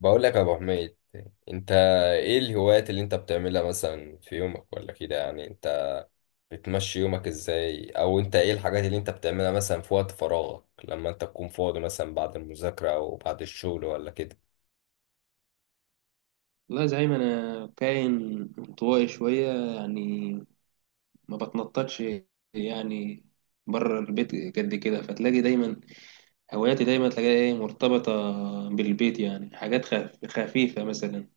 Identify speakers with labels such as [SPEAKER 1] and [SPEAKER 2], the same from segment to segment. [SPEAKER 1] بقول لك يا ابو حميد. انت، ايه الهوايات اللي انت بتعملها مثلا في يومك ولا كده؟ يعني انت بتمشي يومك ازاي؟ او انت ايه الحاجات اللي انت بتعملها مثلا في وقت فراغك لما انت تكون فاضي مثلا بعد المذاكرة او بعد الشغل ولا كده؟
[SPEAKER 2] والله زعيم، انا كائن انطوائي شويه، يعني ما بتنططش يعني بره البيت قد كده. فتلاقي دايما هواياتي دايما تلاقيها ايه، مرتبطه بالبيت، يعني حاجات خفيفه مثلا.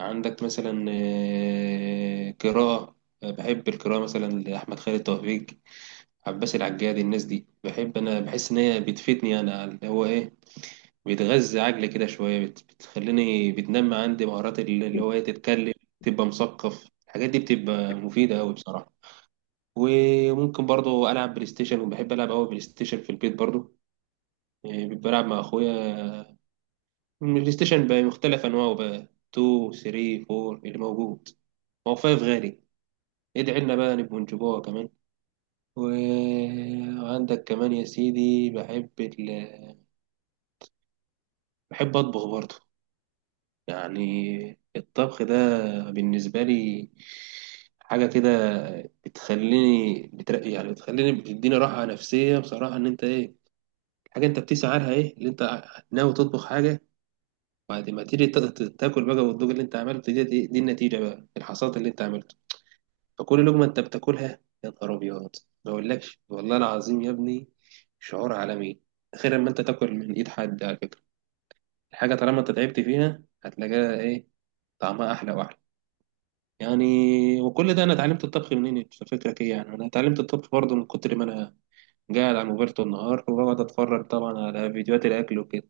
[SPEAKER 2] عندك مثلا قراءه. بحب القراءه مثلا لاحمد خالد توفيق، عباس العجاد، الناس دي بحب. انا بحس ان هي بتفيدني انا اللي هو ايه، بيتغذى عقلي كده شوية، بتخليني بتنمي عندي مهارات اللي هو إيه، تتكلم، تبقى مثقف. الحاجات دي بتبقى مفيدة أوي بصراحة. وممكن برضو ألعب بلاي ستيشن، وبحب ألعب أوي بلاي ستيشن في البيت برضو. إيه، بلعب مع أخويا. البلاي ستيشن بقى مختلف أنواعه بقى، 2 3 4 اللي موجود، هو 5 غالي. ادعي لنا بقى نبقوا نجيبوها كمان. و- وعندك كمان يا سيدي، بحب بحب أطبخ برضو. يعني الطبخ ده بالنسبة لي حاجة كده بتخليني بترقي، يعني بتخليني بتديني راحة نفسية بصراحة، إن أنت إيه، حاجة أنت بتسعى لها، إيه اللي أنت ناوي تطبخ حاجة، بعد ما تيجي تاكل بقى، والدوق اللي أنت عملته، دي النتيجة بقى، الحصاد اللي أنت عملته. فكل لقمة أنت بتاكلها يا نهار أبيض، ما أقولكش والله العظيم يا ابني، شعور عالمي غير لما أنت تاكل من إيد حد على فكرة. الحاجة طالما أنت تعبت فيها هتلاقيها إيه، طعمها أحلى وأحلى يعني. وكل ده، انا اتعلمت الطبخ منين انت فكرك ايه؟ يعني انا اتعلمت الطبخ برضه من كتر ما انا قاعد على الموبايل طول النهار، وبقعد اتفرج طبعا على فيديوهات الاكل وكده.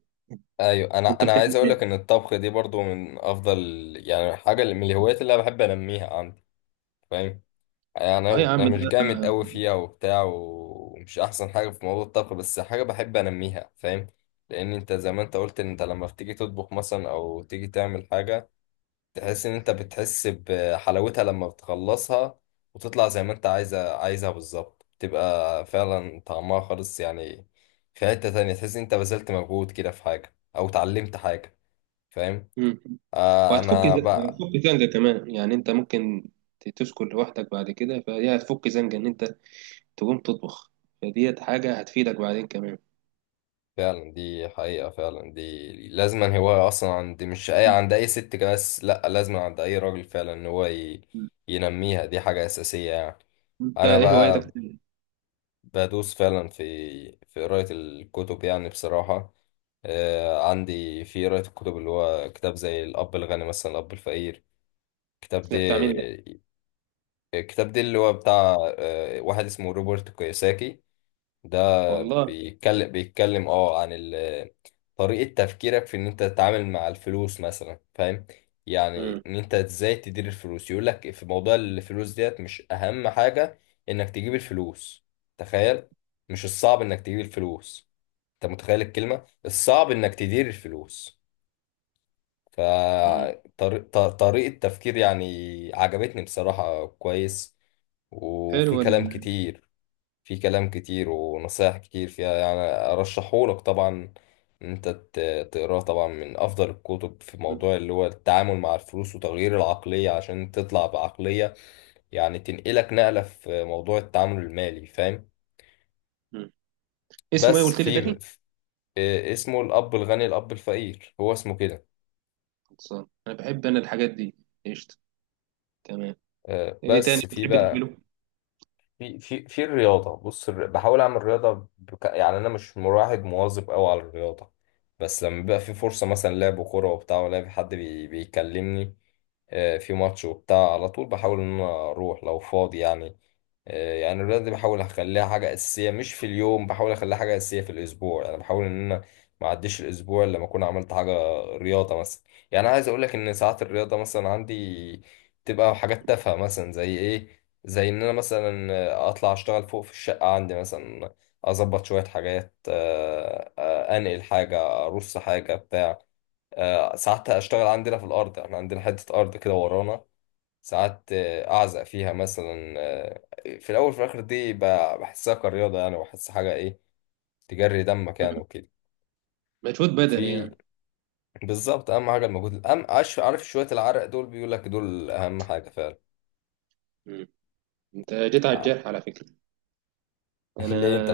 [SPEAKER 1] ايوه، انا
[SPEAKER 2] انت
[SPEAKER 1] انا عايز
[SPEAKER 2] بتعمل
[SPEAKER 1] اقول لك ان
[SPEAKER 2] ايه؟
[SPEAKER 1] الطبخ دي برضو من افضل يعني حاجة من الهوايات اللي انا بحب انميها عندي، فاهم؟ يعني
[SPEAKER 2] اه يا
[SPEAKER 1] انا
[SPEAKER 2] عم ده.
[SPEAKER 1] مش جامد قوي فيها وبتاع، ومش احسن حاجه في موضوع الطبخ، بس حاجه بحب انميها، فاهم؟ لان انت زي ما انت قلت، ان انت لما بتيجي تطبخ مثلا او تيجي تعمل حاجه، تحس ان انت بتحس بحلاوتها لما بتخلصها، وتطلع زي ما انت عايزها بالظبط، تبقى فعلا طعمها خالص يعني. في حته تانية، تحس ان انت بذلت مجهود كده في حاجه او اتعلمت حاجه، فاهم؟
[SPEAKER 2] مم.
[SPEAKER 1] آه،
[SPEAKER 2] وهتفك
[SPEAKER 1] انا بقى،
[SPEAKER 2] هتفك زنقه كمان، يعني انت ممكن تسكن لوحدك بعد كده، فدي هتفك زنقه ان انت تقوم تطبخ، فديت حاجه هتفيدك بعدين كمان.
[SPEAKER 1] فعلا دي حقيقة، فعلا دي لازما هواية أصلا عند، مش أي، عند أي ست كده، بس لأ، لازما عند أي راجل فعلا، إن هو
[SPEAKER 2] مم.
[SPEAKER 1] ينميها. دي حاجة أساسية يعني.
[SPEAKER 2] انت
[SPEAKER 1] أنا
[SPEAKER 2] ايه هوايتك
[SPEAKER 1] بقى
[SPEAKER 2] تاني؟
[SPEAKER 1] بدوس فعلا في في قراية الكتب يعني، بصراحة، آه، عندي في قراية الكتب اللي هو كتاب زي الأب الغني مثلا، الأب الفقير. الكتاب ده
[SPEAKER 2] لا، بتعمل ده.
[SPEAKER 1] الكتاب ده اللي هو بتاع آه واحد اسمه روبرت كيوساكي. ده
[SPEAKER 2] والله.
[SPEAKER 1] بيتكلم اه عن طريقة تفكيرك في ان انت تتعامل مع الفلوس مثلا، فاهم؟ يعني
[SPEAKER 2] مم.
[SPEAKER 1] ان انت ازاي تدير الفلوس. يقول لك في موضوع الفلوس ديت مش اهم حاجة انك تجيب الفلوس، تخيل، مش الصعب انك تجيب الفلوس، انت متخيل الكلمة، الصعب انك تدير الفلوس. ف
[SPEAKER 2] مم.
[SPEAKER 1] طريقة تفكير يعني، عجبتني بصراحة، كويس.
[SPEAKER 2] حلو
[SPEAKER 1] وفي كلام كتير في كلام كتير ونصايح كتير فيها يعني، أرشحهولك طبعا إن أنت تقراه. طبعا من أفضل الكتب في
[SPEAKER 2] مم.
[SPEAKER 1] موضوع اللي هو التعامل مع الفلوس وتغيير العقلية، عشان تطلع بعقلية يعني تنقلك نقلة في موضوع التعامل المالي، فاهم؟
[SPEAKER 2] مم. اسمه ايه
[SPEAKER 1] بس
[SPEAKER 2] قلت لي
[SPEAKER 1] في
[SPEAKER 2] تاني؟
[SPEAKER 1] آه، اسمه الأب الغني الأب الفقير، هو اسمه كده.
[SPEAKER 2] خلصان انا بحب انا الحاجات دي. قشطه، تمام.
[SPEAKER 1] آه،
[SPEAKER 2] ايه تاني
[SPEAKER 1] بس في
[SPEAKER 2] بتحب
[SPEAKER 1] بقى
[SPEAKER 2] تعمله؟
[SPEAKER 1] في في في الرياضة، بص، بحاول أعمل رياضة يعني أنا مش مواظب أوي على الرياضة، بس لما بيبقى في فرصة مثلا لعب كورة وبتاع، ولا في حد بيكلمني آه، في ماتش وبتاع، على طول بحاول إن أنا أروح لو فاضي يعني. آه، يعني الرياضة دي بحاول أخليها حاجة أساسية، مش في اليوم بحاول أخليها حاجة أساسية في الأسبوع يعني، بحاول إن أنا ما أعديش الأسبوع إلا لما أكون عملت حاجة رياضة مثلا. يعني عايز أقولك إن ساعات الرياضة مثلا عندي تبقى حاجات تافهة مثلا زي إيه، زي ان انا مثلا اطلع اشتغل فوق في الشقة عندي مثلا، اظبط شوية حاجات، انقل حاجة، ارص حاجة بتاع. ساعات اشتغل عندنا في الارض، احنا عندنا حتة ارض كده ورانا، ساعات اعزق فيها مثلا، في الاول في الاخر دي بحسها كرياضة يعني، وبحس حاجة ايه، تجري دمك يعني
[SPEAKER 2] مم.
[SPEAKER 1] وكده.
[SPEAKER 2] مجهود بدني
[SPEAKER 1] في
[SPEAKER 2] يعني.
[SPEAKER 1] بالظبط اهم حاجة المجهود، عارف، شوية العرق دول بيقول لك دول اهم حاجة فعلا.
[SPEAKER 2] مم. انت جيت على الجرح على فكره. انا،
[SPEAKER 1] ليه انت؟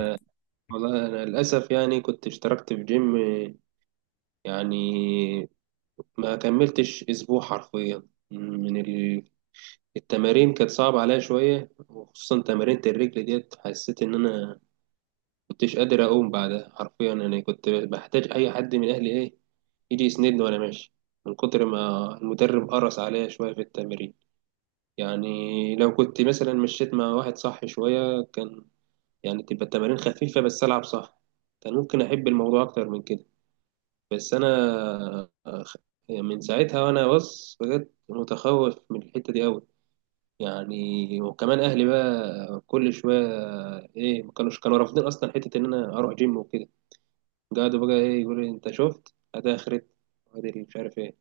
[SPEAKER 2] والله انا للاسف يعني كنت اشتركت في جيم، يعني ما كملتش اسبوع حرفيا، من ال... التمارين كانت صعبة عليا شوية، وخصوصا تمارين الرجل ديت، حسيت إن أنا كنتش قادر أقوم بعدها حرفيا. أنا كنت بحتاج أي حد من أهلي إيه، ايدي يسندني وانا ماشي، من كتر ما المدرب قرص عليا شويه في التمرين. يعني لو كنت مثلا مشيت مع واحد صح شويه، كان يعني تبقى التمارين خفيفه بس العب صح، كان ممكن احب الموضوع اكتر من كده. بس انا أخ- من ساعتها وانا بص بجد متخوف من الحته دي قوي. يعني وكمان اهلي بقى كل شويه ايه، ما كانوش كانوا رافضين اصلا حته ان انا اروح جيم وكده. قعدوا بقى ايه يقولوا لي، انت شفت ادي اخرت، وادي مش عارف ايه.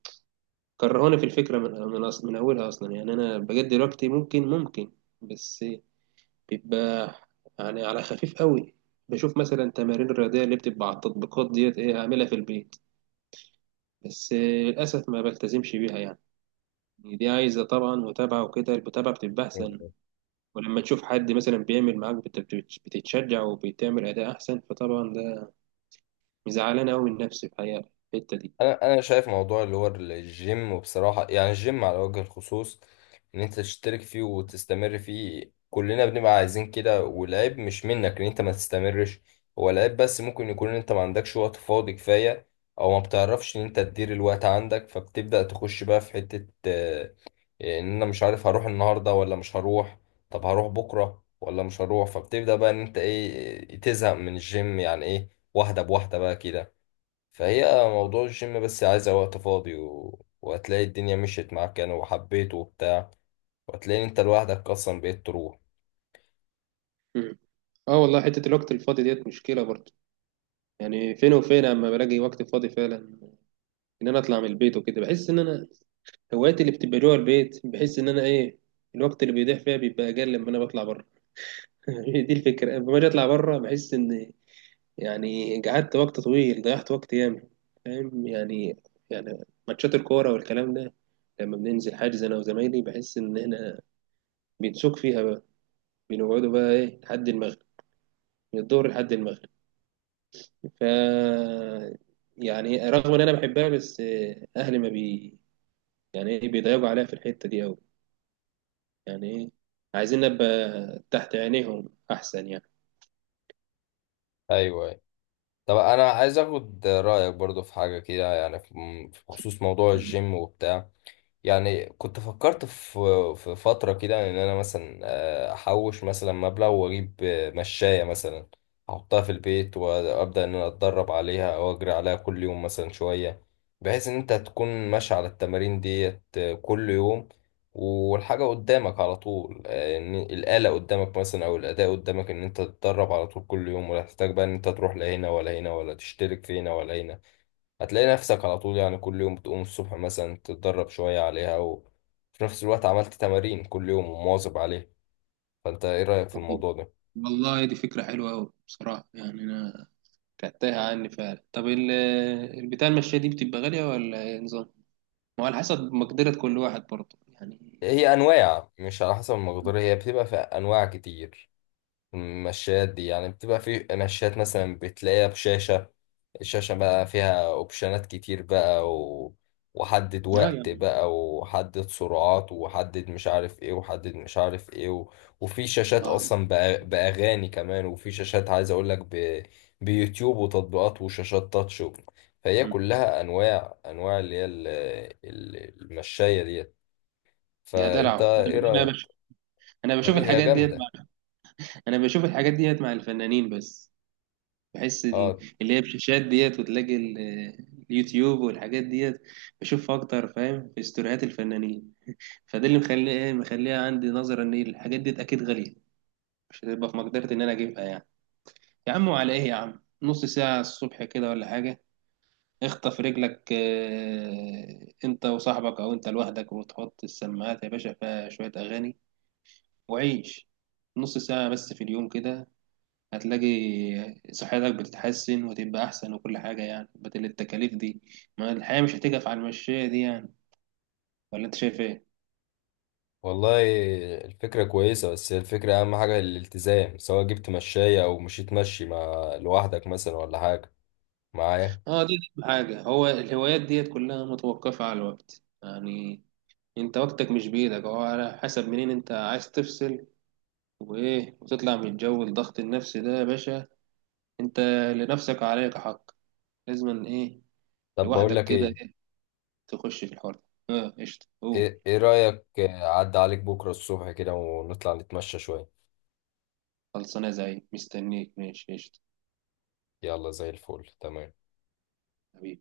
[SPEAKER 2] كرهوني في الفكرة من أولها أصلا. يعني أنا بجد دلوقتي ممكن، بس بيبقى يعني على خفيف قوي. بشوف مثلا تمارين الرياضية اللي بتبقى على التطبيقات ديت إيه، أعملها في البيت، بس للأسف ما بلتزمش بيها يعني. دي عايزة طبعا متابعة، وكده المتابعة بتبقى أحسن.
[SPEAKER 1] بت...
[SPEAKER 2] ولما تشوف حد مثلا بيعمل معاك، بتتشجع، وبتعمل أداء أحسن، فطبعا ده مزعلان أوي من نفسي الحقيقة، في الحقيقة الحتة دي.
[SPEAKER 1] انا شايف موضوع اللي هو الجيم، وبصراحه يعني الجيم على وجه الخصوص، ان انت تشترك فيه وتستمر فيه كلنا بنبقى عايزين كده، والعيب مش منك ان انت ما تستمرش. هو العيب بس ممكن يكون ان انت ما عندكش وقت فاضي كفايه، او ما بتعرفش ان انت تدير الوقت عندك، فبتبدا تخش بقى في حته آه، ان انا مش عارف هروح النهارده ولا مش هروح، طب هروح بكره ولا مش هروح، فبتبدا بقى ان انت ايه آه، تزهق من الجيم يعني ايه، واحده بواحده بقى كده. فهي موضوع الجيم بس عايزة وقت فاضي وهتلاقي الدنيا مشيت معاك يعني وحبيته وبتاع، وهتلاقي انت لوحدك اصلا بقيت تروح.
[SPEAKER 2] مم. اه والله، حتة الوقت الفاضي ديت مشكلة برضه. يعني فين وفين اما بلاقي وقت فاضي فعلا، ان انا اطلع من البيت وكده. بحس ان انا هواياتي اللي بتبقى جوه البيت، بحس ان انا ايه، الوقت اللي بيضيع فيها بيبقى اقل لما انا بطلع بره. هي دي الفكره، لما باجي اطلع بره بحس ان يعني قعدت وقت طويل، ضيعت وقت ياما، فاهم يعني. يعني ماتشات الكوره والكلام ده، لما بننزل حاجز انا وزمايلي، بحس ان احنا بنسوق فيها بقى، بنقعدوا بقى ايه لحد المغرب، من الظهر لحد المغرب. ف يعني رغم ان انا بحبها، بس اهلي ما بي، يعني ايه بيضايقوا عليها في الحته دي قوي، يعني ايه، عايزين نبقى تحت عينيهم احسن يعني.
[SPEAKER 1] ايوه، ايوه، طب انا عايز اخد رأيك برضو في حاجة كده يعني، في في خصوص موضوع
[SPEAKER 2] مم.
[SPEAKER 1] الجيم وبتاع، يعني كنت فكرت في في فترة كده إن أنا مثلا آه، أحوش مثلا مبلغ وأجيب آه، مشاية مثلا، أحطها في البيت وأبدأ إن أنا أتدرب عليها أو أجري عليها كل يوم مثلا شوية، بحيث إن أنت تكون ماشي على التمارين ديت آه، كل يوم، والحاجة قدامك على طول آه، إن الآلة قدامك مثلا أو الأداء قدامك، إن أنت تتدرب على طول كل يوم ولا تحتاج بقى إن أنت تروح لا هنا ولا هنا، ولا تشترك في هنا ولا هنا. هتلاقي نفسك على طول يعني كل يوم بتقوم الصبح مثلا تتدرب شوية عليها، وفي نفس الوقت عملت تمارين كل يوم ومواظب عليها. فانت ايه رأيك في الموضوع ده؟
[SPEAKER 2] والله دي فكرة حلوة أوي بصراحة، يعني أنا كانت تايهة عني فعلا. طب البتاع المشاية دي بتبقى غالية ولا إيه نظام؟ وعلى حسب مقدرة كل واحد برضه يعني.
[SPEAKER 1] هي انواع، مش على حسب المقدار، هي بتبقى في انواع كتير. المشات دي يعني بتبقى في مشات مثلا بتلاقيها بشاشة، الشاشة بقى فيها اوبشنات كتير بقى وحدد
[SPEAKER 2] اه
[SPEAKER 1] وقت
[SPEAKER 2] يعني.
[SPEAKER 1] بقى، وحدد سرعات، وحدد مش عارف ايه، وحدد مش عارف ايه وفي شاشات
[SPEAKER 2] اه.
[SPEAKER 1] اصلا بأغاني كمان، وفي شاشات عايز اقول لك بيوتيوب وتطبيقات وشاشات تاتش فهي
[SPEAKER 2] مم.
[SPEAKER 1] كلها انواع اللي هي المشاية ديت.
[SPEAKER 2] يا
[SPEAKER 1] فانت
[SPEAKER 2] دلع انا،
[SPEAKER 1] ايه
[SPEAKER 2] أنا
[SPEAKER 1] رأيك؟
[SPEAKER 2] بش... انا بشوف
[SPEAKER 1] حاجة هي
[SPEAKER 2] الحاجات ديت
[SPEAKER 1] جامدة.
[SPEAKER 2] مع... انا بشوف الحاجات ديت مع الفنانين بس. بحس
[SPEAKER 1] اه
[SPEAKER 2] اللي هي بشاشات ديت، وتلاقي اليوتيوب والحاجات ديت، بشوف اكتر فاهم في استوريات الفنانين. فده اللي مخليه ايه، مخليها عندي نظرة ان الحاجات دي اكيد غالية، مش هتبقى في مقدرتي ان انا اجيبها يعني. يا عم، وعلى ايه يا عم، نص ساعة الصبح كده ولا حاجة، اخطف رجلك انت وصاحبك او انت لوحدك، وتحط السماعات يا باشا فيها شوية اغاني، وعيش. نص ساعة بس في اليوم كده، هتلاقي صحتك بتتحسن وتبقى احسن وكل حاجة، يعني بدل التكاليف دي، ما الحياة مش هتقف على المشاية دي يعني. ولا انت شايف ايه؟
[SPEAKER 1] والله الفكرة كويسة، بس هي الفكرة أهم حاجة الالتزام، سواء جبت مشاية أو مشيت مشي مع لوحدك مثلا ولا حاجة، معايا؟
[SPEAKER 2] اه دي أهم حاجة، هو الهوايات ديت كلها متوقفة على الوقت يعني. انت وقتك مش بإيدك، هو على حسب منين انت عايز تفصل، وايه، وتطلع من جو الضغط النفسي ده يا باشا. انت لنفسك عليك حق، لازم ايه،
[SPEAKER 1] طب بقول
[SPEAKER 2] لوحدك
[SPEAKER 1] لك
[SPEAKER 2] كده
[SPEAKER 1] إيه،
[SPEAKER 2] ايه، تخش في الحوار ده. اه قشطة، اوه.
[SPEAKER 1] إيه رأيك، عدى عليك بكرة الصبح كده ونطلع نتمشى شوية؟
[SPEAKER 2] خلصانة، زي مستنيك، ماشي قشطة.
[SPEAKER 1] يلا، زي الفل، تمام.
[SPEAKER 2] حبيبي.